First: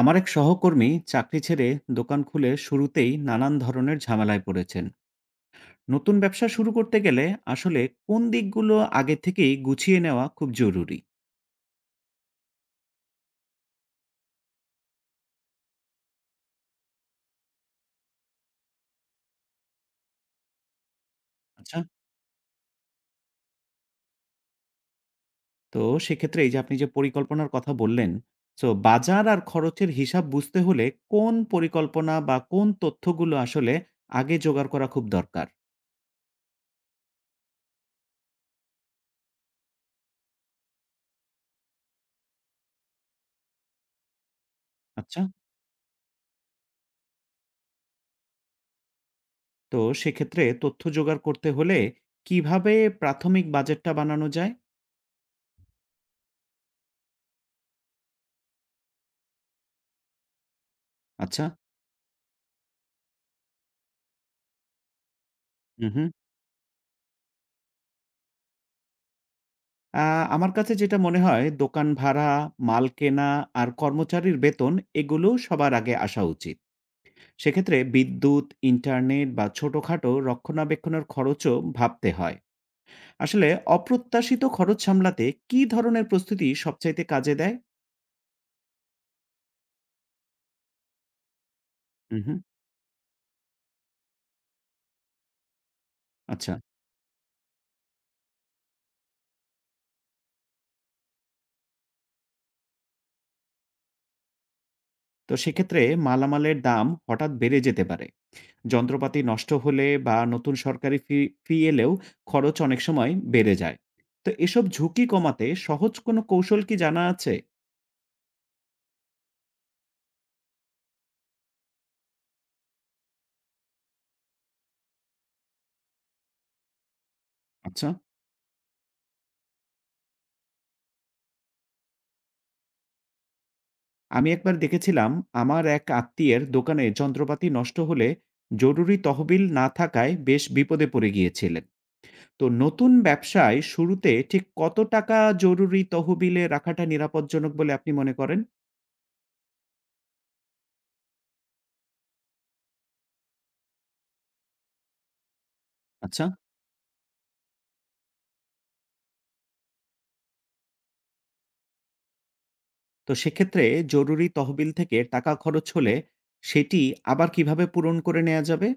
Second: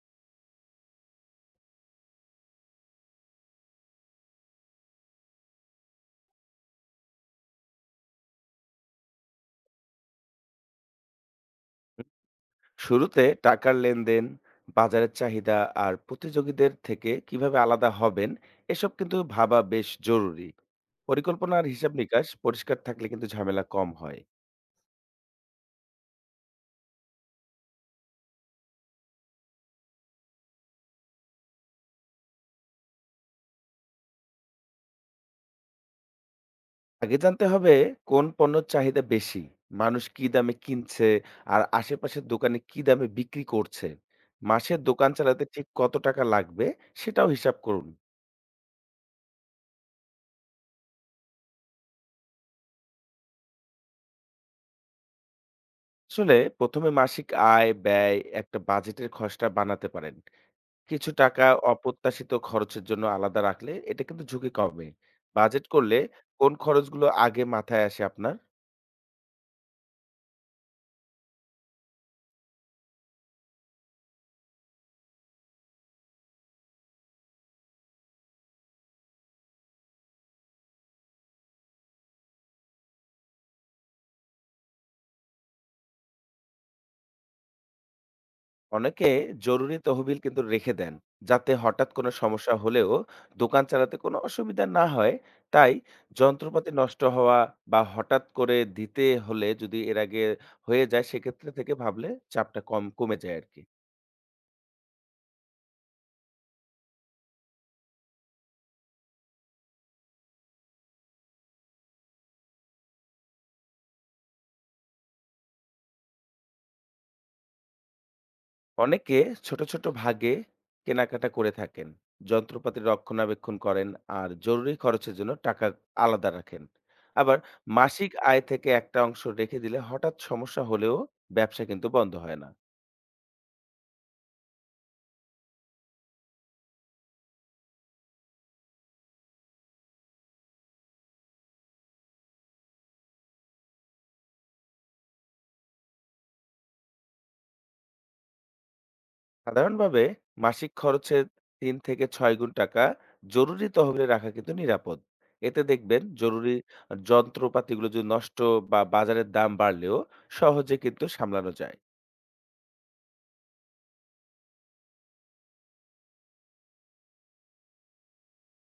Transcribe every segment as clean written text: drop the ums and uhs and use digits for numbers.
আমার এক সহকর্মী চাকরি ছেড়ে দোকান খুলে শুরুতেই নানান ধরনের ঝামেলায় পড়েছেন। নতুন ব্যবসা শুরু করতে গেলে আসলে কোন দিকগুলো আগে থেকেই গুছিয়ে নেওয়া খুব জরুরি? শুরুতে টাকার লেনদেন, বাজারের চাহিদা আর প্রতিযোগীদের থেকে কিভাবে আলাদা হবেন এসব কিন্তু ভাবা বেশ জরুরি। পরিকল্পনা আর আচ্ছা, হিসাব নিকাশ পরিষ্কার থাকলে কিন্তু ঝামেলা কম হয়। তো সেক্ষেত্রে এই যে আপনি যে পরিকল্পনার কথা বললেন, তো বাজার আর খরচের হিসাব বুঝতে হলে কোন পরিকল্পনা বা কোন তথ্যগুলো আসলে আগে জোগাড় করা খুব দরকার? আগে জানতে হবে কোন পণ্যের চাহিদা বেশি, মানুষ কি দামে কিনছে আর আশেপাশের দোকানে কি দামে বিক্রি করছে। মাসে দোকান আচ্ছা, চালাতে ঠিক কত টাকা লাগবে সেটাও হিসাব করুন। তো সেক্ষেত্রে তথ্য জোগাড় করতে হলে কিভাবে প্রাথমিক বাজেটটা বানানো যায়? আসলে প্রথমে মাসিক আয়, ব্যয়, একটা বাজেটের খসড়া বানাতে পারেন। কিছু টাকা আচ্ছা। অপ্রত্যাশিত খরচের জন্য আলাদা রাখলে এটা কিন্তু ঝুঁকি কমে। বাজেট করলে হুম। কোন খরচগুলো আগে মাথায় আসে আপনার? আ আমার কাছে যেটা মনে হয় দোকান ভাড়া, মাল কেনা আর কর্মচারীর বেতন এগুলো সবার আগে আসা উচিত। সেক্ষেত্রে বিদ্যুৎ, ইন্টারনেট বা ছোটখাটো রক্ষণাবেক্ষণের খরচও ভাবতে হয়। আসলে অপ্রত্যাশিত খরচ সামলাতে কী ধরনের প্রস্তুতি সবচাইতে কাজে দেয়? অনেকে জরুরি তহবিল কিন্তু রেখে দেন, যাতে হঠাৎ কোনো হুম, হুম। সমস্যা হলেও দোকান চালাতে কোনো অসুবিধা না হয়। তাই আচ্ছা। যন্ত্রপাতি নষ্ট হওয়া বা হঠাৎ করে দিতে হলে যদি এর আগে হয়ে যায়, সেক্ষেত্রে থেকে ভাবলে চাপটা কম কমে যায় আরকি। তো সেক্ষেত্রে মালামালের দাম হঠাৎ বেড়ে যেতে পারে। যন্ত্রপাতি নষ্ট হলে বা নতুন সরকারি ফি ফি এলেও খরচ অনেক সময় বেড়ে যায়। তো এসব ঝুঁকি কমাতে সহজ কোনো কৌশল কি জানা আছে? অনেকে ছোট, ছোট ভাগে কেনাকাটা করে থাকেন। যন্ত্রপাতি রক্ষণাবেক্ষণ করেন আর জরুরি খরচের জন্য টাকা আলাদা রাখেন। আবার আচ্ছা। মাসিক আয় থেকে একটা অংশ রেখে দিলে হঠাৎ সমস্যা হলেও ব্যবসা কিন্তু বন্ধ হয় না। আমি একবার দেখেছিলাম আমার এক আত্মীয়ের দোকানে যন্ত্রপাতি নষ্ট হলে জরুরি তহবিল না থাকায় বেশ বিপদে পড়ে গিয়েছিলেন। তো নতুন ব্যবসায় শুরুতে ঠিক কত টাকা জরুরি তহবিলে রাখাটা নিরাপদজনক বলে আপনি মনে করেন? সাধারণভাবে মাসিক খরচের ৩ থেকে ৬ গুণ টাকা জরুরি তহবিলে রাখা কিন্তু নিরাপদ। এতে দেখবেন আচ্ছা। জরুরি যন্ত্রপাতিগুলো যদি নষ্ট বা বাজারের দাম বাড়লেও সহজে কিন্তু সামলানো যায়। তো সেক্ষেত্রে জরুরি তহবিল থেকে টাকা খরচ হলে সেটি আবার কিভাবে পূরণ করে নেয়া যাবে?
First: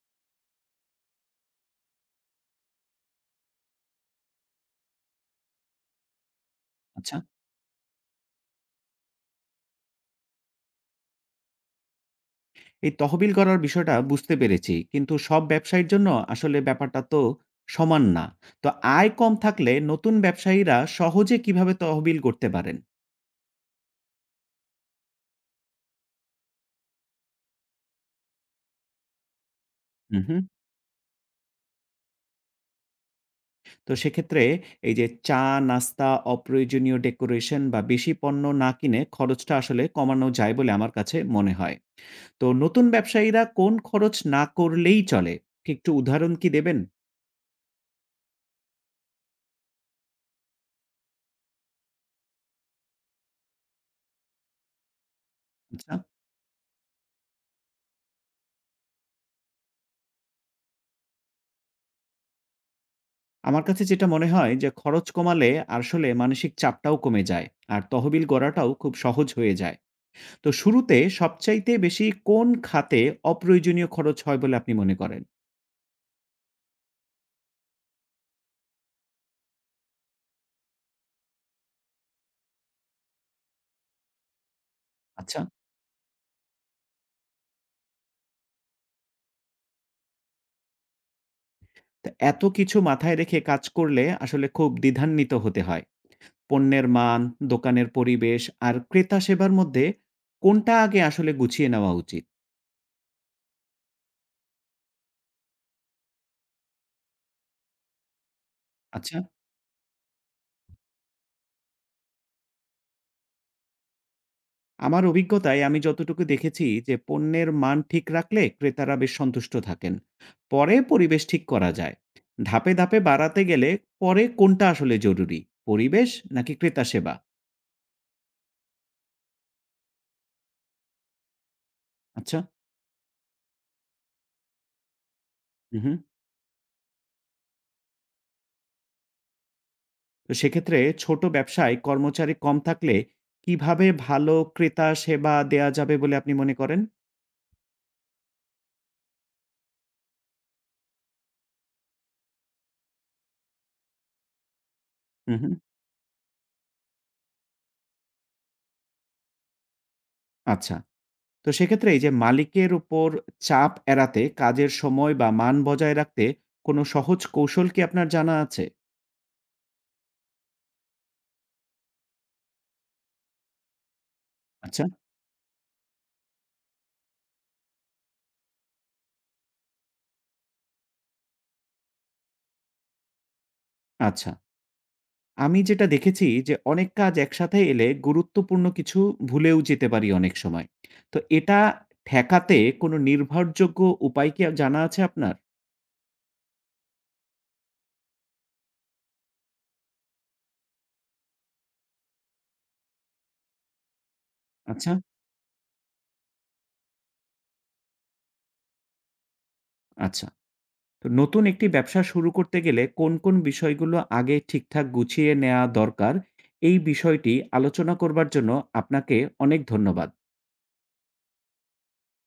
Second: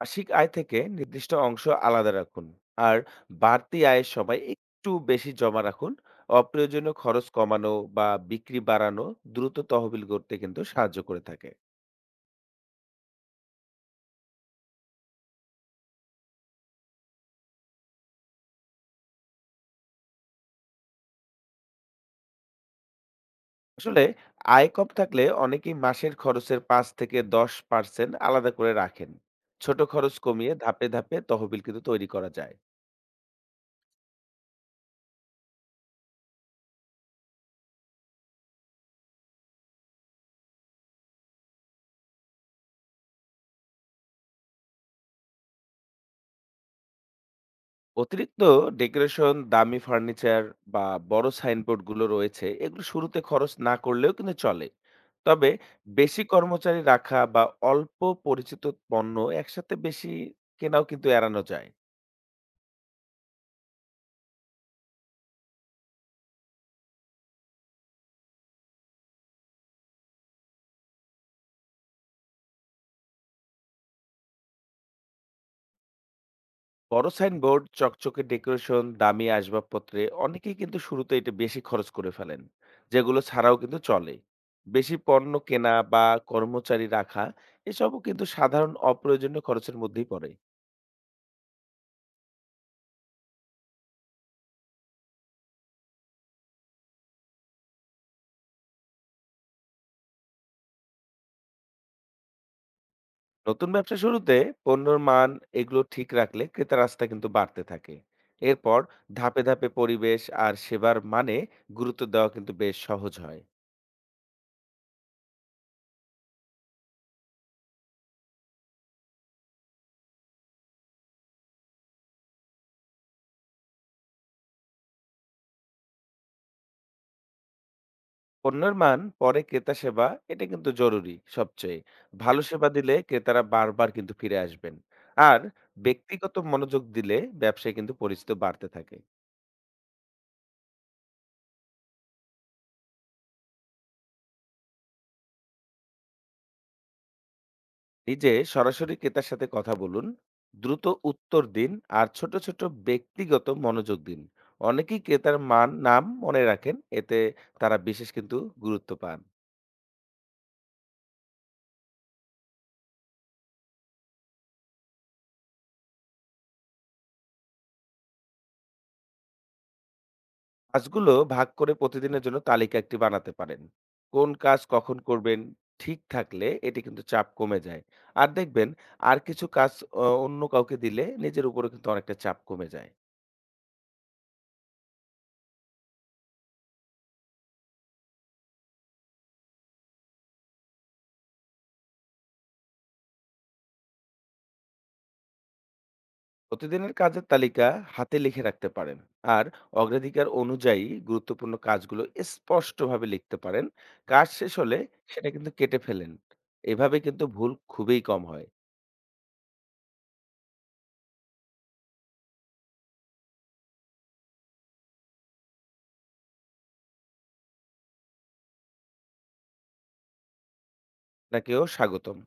মাসিক আয় থেকে নির্দিষ্ট অংশ আলাদা রাখুন আর বাড়তি আয়ের সময় একটু বেশি জমা রাখুন। অপ্রয়োজনীয় আচ্ছা। খরচ কমানো বা বিক্রি বাড়ানো দ্রুত তহবিল করতে কিন্তু সাহায্য করে থাকে। এই তহবিল করার বিষয়টা বুঝতে পেরেছি, কিন্তু সব ব্যবসায়ীর জন্য আসলে ব্যাপারটা তো সমান না। তো আয় কম থাকলে নতুন ব্যবসায়ীরা সহজে কিভাবে তহবিল করতে পারেন? আসলে আয় কম থাকলে অনেকেই মাসের খরচের ৫ থেকে ১০% আলাদা করে রাখেন। ছোট খরচ হু, হু। কমিয়ে ধাপে ধাপে তহবিল কিন্তু তৈরি করা যায়। তো সেক্ষেত্রে এই যে চা, নাস্তা, অপ্রয়োজনীয় ডেকোরেশন বা বেশি পণ্য না কিনে খরচটা আসলে কমানো যায় বলে আমার কাছে মনে হয়। তো নতুন ব্যবসায়ীরা কোন খরচ না করলেই চলে? কি একটু উদাহরণ কি দেবেন? অতিরিক্ত ডেকোরেশন, দামি ফার্নিচার বা বড় সাইনবোর্ড গুলো রয়েছে, এগুলো শুরুতে খরচ না করলেও কিন্তু চলে। তবে আচ্ছা। বেশি কর্মচারী রাখা বা অল্প পরিচিত পণ্য একসাথে বেশি কেনাও কিন্তু এড়ানো যায়। আমার কাছে যেটা মনে হয় যে খরচ কমালে আসলে মানসিক চাপটাও কমে যায়, আর তহবিল গড়াটাও খুব সহজ হয়ে যায়। তো শুরুতে সবচাইতে বেশি কোন খাতে অপ্রয়োজনীয় খরচ হয় বলে আপনি মনে করেন? বড় সাইনবোর্ড, চকচকে ডেকোরেশন, দামি আসবাবপত্রে অনেকেই কিন্তু শুরুতে এটা বেশি খরচ করে ফেলেন, যেগুলো ছাড়াও কিন্তু চলে। বেশি পণ্য আচ্ছা। কেনা বা কর্মচারী রাখা এসবও কিন্তু সাধারণ অপ্রয়োজনীয় খরচের মধ্যেই পড়ে। তো এত কিছু মাথায় রেখে কাজ করলে আসলে খুব দ্বিধান্বিত হতে হয়। পণ্যের মান, দোকানের পরিবেশ আর ক্রেতা সেবার মধ্যে কোনটা আগে আসলে গুছিয়ে নেওয়া উচিত? নতুন ব্যবসা শুরুতে পণ্যের মান এগুলো ঠিক রাখলে ক্রেতার আস্থা কিন্তু বাড়তে থাকে। এরপর আচ্ছা। ধাপে ধাপে পরিবেশ আর সেবার মানে গুরুত্ব দেওয়া কিন্তু বেশ সহজ হয়। আমার অভিজ্ঞতায় আমি যতটুকু দেখেছি যে পণ্যের মান ঠিক রাখলে ক্রেতারা বেশ সন্তুষ্ট থাকেন। পরে পরিবেশ ঠিক করা যায়। ধাপে ধাপে বাড়াতে গেলে পরে কোনটা আসলে জরুরি, পরিবেশ নাকি ক্রেতা সেবা? পণ্যের মান, পরে ক্রেতা সেবা, এটা কিন্তু জরুরি সবচেয়ে। আচ্ছা। ভালো সেবা দিলে ক্রেতারা বারবার কিন্তু ফিরে আসবেন। আর হুম। ব্যক্তিগত মনোযোগ দিলে ব্যবসায় কিন্তু পরিচিত বাড়তে থাকে। তো সেক্ষেত্রে ছোট ব্যবসায় কর্মচারী কম থাকলে কিভাবে ভালো ক্রেতা সেবা দেয়া যাবে বলে আপনি মনে করেন? নিজে সরাসরি ক্রেতার সাথে কথা বলুন, দ্রুত উত্তর দিন আর ছোট ছোট ব্যক্তিগত মনোযোগ দিন। অনেকেই ক্রেতার হুম। মান নাম মনে রাখেন, এতে তারা বিশেষ কিন্তু গুরুত্ব পান। আচ্ছা। তো সেক্ষেত্রে এই যে মালিকের উপর চাপ এড়াতে কাজের সময় বা মান বজায় রাখতে কোনো সহজ কৌশল কি আপনার জানা আছে? কাজগুলো ভাগ করে প্রতিদিনের জন্য তালিকা একটি বানাতে পারেন। কোন কাজ আচ্ছা। কখন করবেন ঠিক থাকলে এটি কিন্তু চাপ কমে যায়। আর দেখবেন, আর কিছু কাজ অন্য কাউকে দিলে নিজের উপরে কিন্তু অনেকটা চাপ কমে যায়। আচ্ছা। আমি যেটা দেখেছি যে অনেক কাজ একসাথে এলে গুরুত্বপূর্ণ কিছু ভুলেও যেতে পারি অনেক সময়। তো এটা ঠেকাতে কোনো নির্ভরযোগ্য উপায় কি জানা আছে আপনার? প্রতিদিনের কাজের তালিকা হাতে লিখে রাখতে পারেন আর অগ্রাধিকার অনুযায়ী গুরুত্বপূর্ণ কাজগুলো স্পষ্টভাবে লিখতে পারেন। কাজ শেষ হলে আচ্ছা, সেটা কিন্তু কেটে ফেলেন। এভাবে কিন্তু ভুল খুবই কম হয়। আচ্ছা। তো নতুন একটি ব্যবসা শুরু করতে গেলে কোন বিষয়গুলো আগে ঠিকঠাক গুছিয়ে নেয়া দরকার? এই বিষয়টি আলোচনা করবার জন্য আপনাকে অনেক ধন্যবাদ। আপনাকেও স্বাগতম।